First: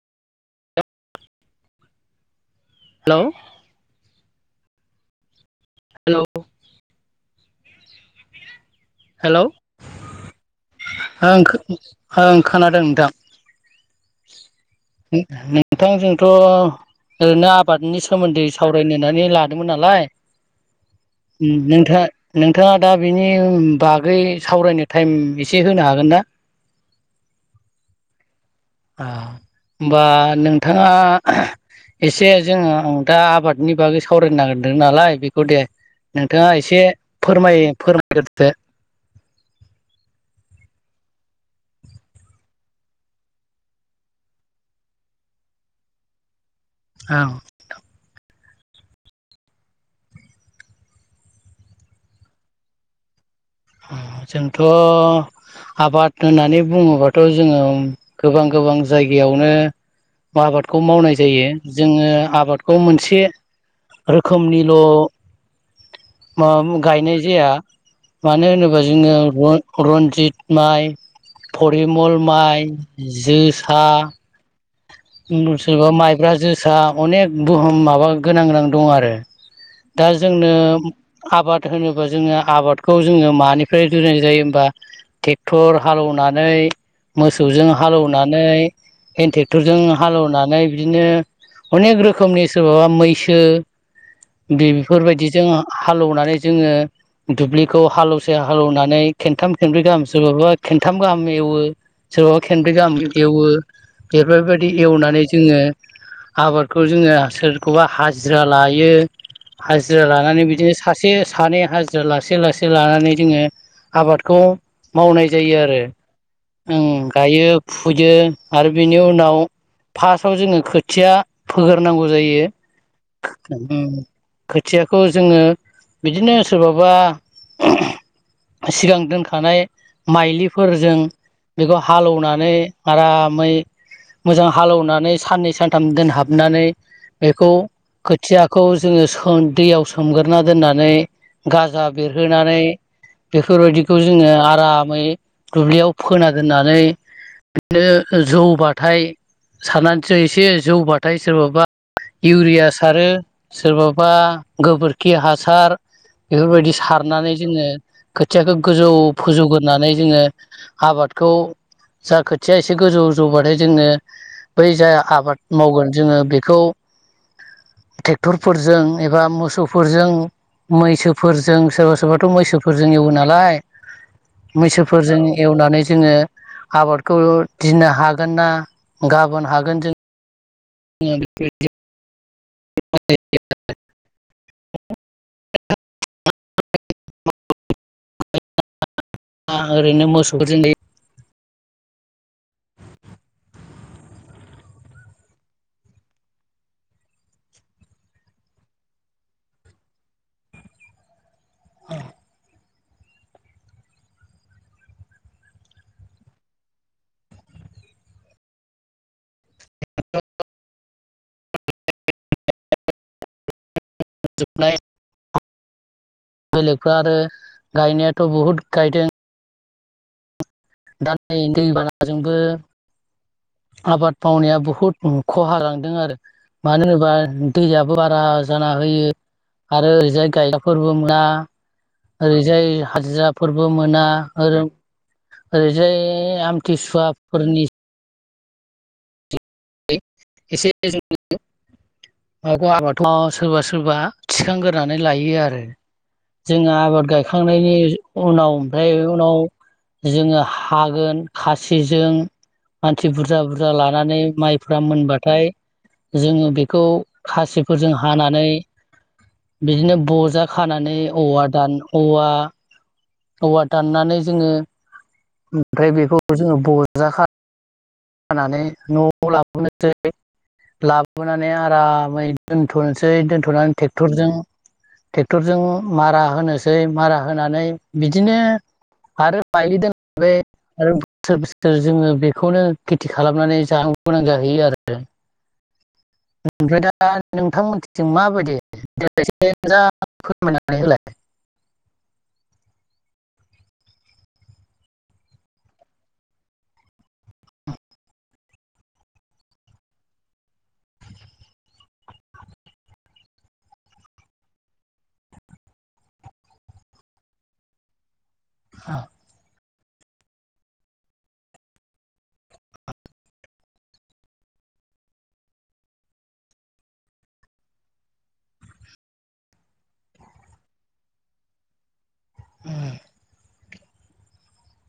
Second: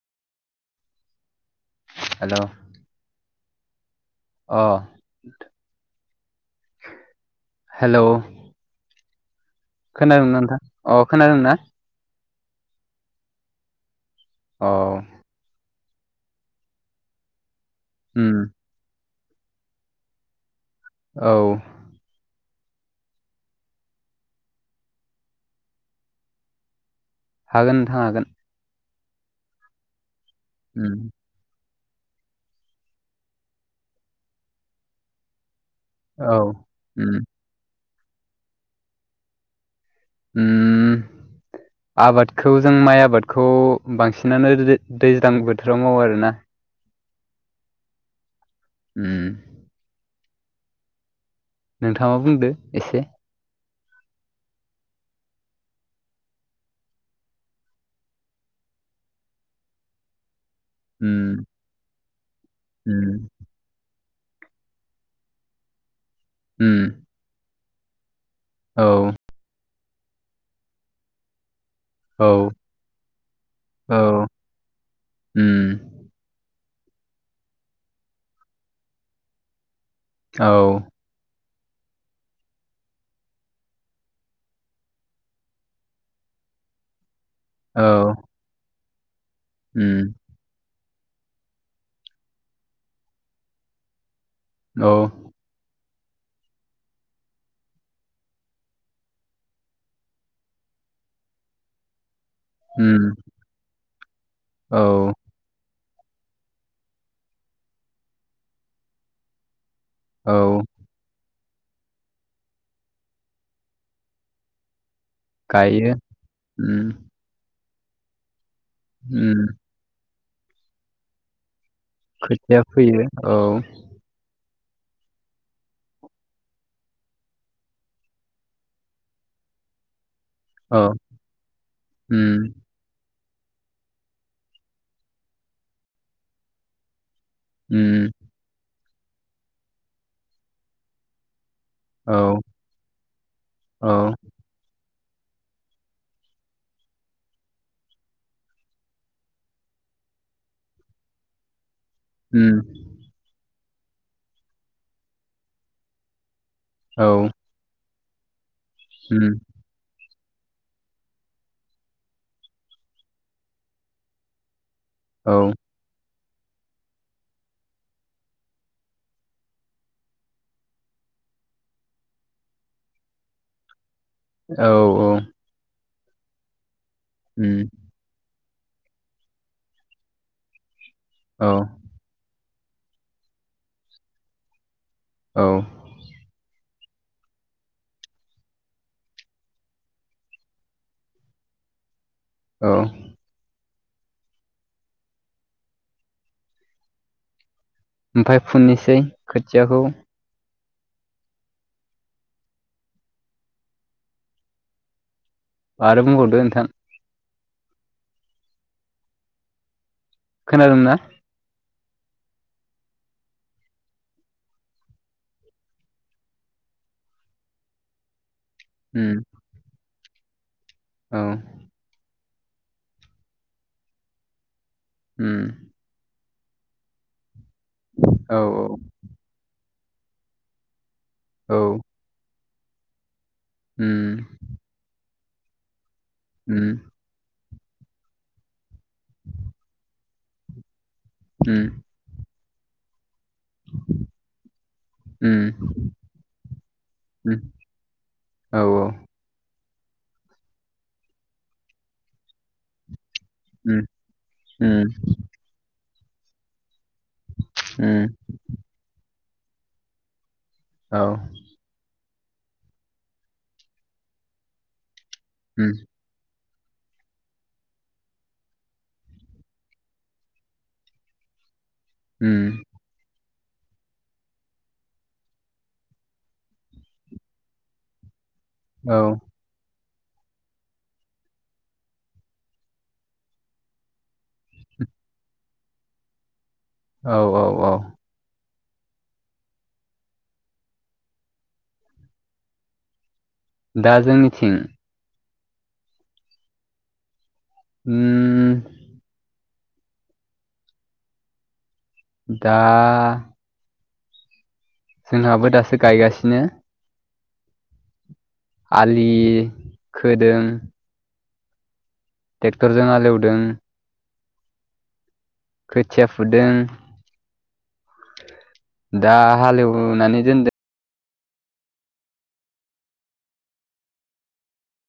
हेल' hello अ [inaudible] हेल' hello hello खोनादोंना नोथां? ओं खो ओं खोनादों नोंथां औ [unintelligible] नोंथांजोंथ' ओरैनो आबादनि सोमोन्दै उम सावरायनो होन्नानै लादोंमोन नालाय। औ [unintelligible] नोंथाङा-नोंथाङा दा बिनि बागै सावरायनो टाइम एस से होनो हागोन ना? हागोन नोंथां हागोन। आ होनबा नोंथा उम एसे जोङो दा आबादनि बागै सावरायनो नागिरदों नालाय बेखौ दे औ नोंथाङा एसे उम फोरमाय-फोरमायग्रोदो। उम [inaudible] आबादखौ जों माइ आबादखौ बांसिनानो [unintelligible] दैज्लां बोथोराव मावो आरोना औ उम नोंथाङा बुंदो एसे। जोंथ' आबाद होननानै बुङोबाथ' जोङो गोबां-गोबां जायगायावनो आबादखौ मावनाय उम जायो जोङो आबादखौ उम मोनसे रोखोमनिल' मा उम गायनाय जाया मानो होनोबा औ जोङो रन रन्जित माइ फरिमल औ माइ जोसा औ उम माइब्रा जो जोसा अनेक बुहुम माबा गोनां गोनां दं आरो दा औ जोंनो आबाद होनोबा जोङो आबादखौ जोङो मानिफ्राय जोरायनाय जायो होमबा टेक्टर हाल एवनानै मोसौजों हाल औ एवनानै हेन टेक्टरजों उम हाल एवनानै बिदिनो अनेक रोखोमनि सोरबाबा मैसो बे औ बेफोरबायदिजों हाल एवनानै जोङो दुब्लिखौ हाल एवसे हाल एवनानै खेनथाम खेनब्रै गाहामसोबाबो खेनथाम गाहाम एवो सोरबाबा खेनब्रै गाहाम उम एवो बेफोरबायदि औ एवनानै जोङो आबादखौ जोङो सोरखौबा हाजिरा लायो हाजिरा औ लानानै बिदिनो सासे सानै हाजिरा लासै लासै लानानै जोङो आबादखौ मावनाय जायो आरो गायो उम ओम गायो फुयो आरो बिनि उम उनाव फार्स्टआव जोङो खोथिया फोगोरनांगौ जायो खोथिया फैयो औ ओम खोथियाखौ जोङो बिदिनो सोरबाबा सिगां दोनखानाय औ माइलिफोरजों बेखौ हाल उम एवनानै आरामै मोजां हालौनानै साननै सानथाम दोनहाबनानै बेखौ उम खोथियाखौ जोङो सोन दैयाव सोमग्रोना दोननानै गाजा औ बेरहोनानै बेफोरबायदिखौ औ जोङो आरामै दुब्लियाव फोना दोननानै बिदिनो जौ बाथाय सारनानैसो एसे जौबाथाय सोरबाबा उम इउरिया सारो सोरबाबा गोबोरखि हासार बेफोरबायदि औ सारनानै जोङो खोथियाखौ गोजौ उम फोजौग्रोनानै जोङो आबादखौ जा खोथिया एसे गोजौ जौबाथाय जोङो बै जाय औ आबाद मावगोन जोङो बेखौ टेक्टरफोरजों एबा मोसौफोरजों मैसोफोरजों सोरबा सोरबाथ' मैसोफोरजों एवो नालाय औ मैसोफोरजों एवनानै जोङो आबादखौ उम दिनो हा गोनना गाबोन हागोन जों जोंहा औ बेफोरबादि [unintelligible] औ आ ओरैनो मोसौ जों गायो औ ओमफाय फुननोसै खोथियाखौ आरो बुंबावदो नोंथां खोनादोंना जोबनाय बेलेगफ्रा आरो गायनायाथ' बहुद गायदों उम दा औ दैबानाजोंबो आबाद मावनाया बहु द उम खहा लांदों आरो मानो होनोबा दैयाबो बारा औ जाना होयो आरो ओरैजाय गायगफोरबो मोना औ ओरैजाय हाजिरा फोरबो मोना उम ओ ओरैजाय उम आमथिसुवाफोरनि [unintelligible] उम सोरबा सोरबा थिखांग्रोनानै लायो आरो उम जोंङो आबाद उम गायखांनायनि उनाव औ औ ओमफ्राय उनाव जोङो हागोन खासिजों मानसि बुरजा बुरजा उम लानानै माइ फुरा उम मोनबाथाय जोङो बेखौ खासिफोरजों उम हानानै बिदिनो बजा खानानै औ औवा दान औवा औवा दाननानै जोङो उम ओमफ्राय बेखौ जोङो बजा। खानानै न'आव लाबोनोसै लाबोनानै आरो आरामै उम दोनथ'नोसै। नानै ट्रेक्टर जों मारा होनोसै मारा होनानै बि बिदिनो औ आरो मायलि दोनबाय आरो बोसोर बोसोर जोङो बेखौनो खेथि खालामनानै जानो गोनां जाहैयो आरो। ओमफ्राय दा औ औ औ नोंथांमोनथिं माबायदि? जा फोरमायनानै होलाय दा जोंनिथिं उम दा जोंहाबो दासो गायगासिनो। आलि खोदों। ट्रेक्टरजों हालेवदों। खोथिया फुदों। दा हालेवनानै दोनदों। ए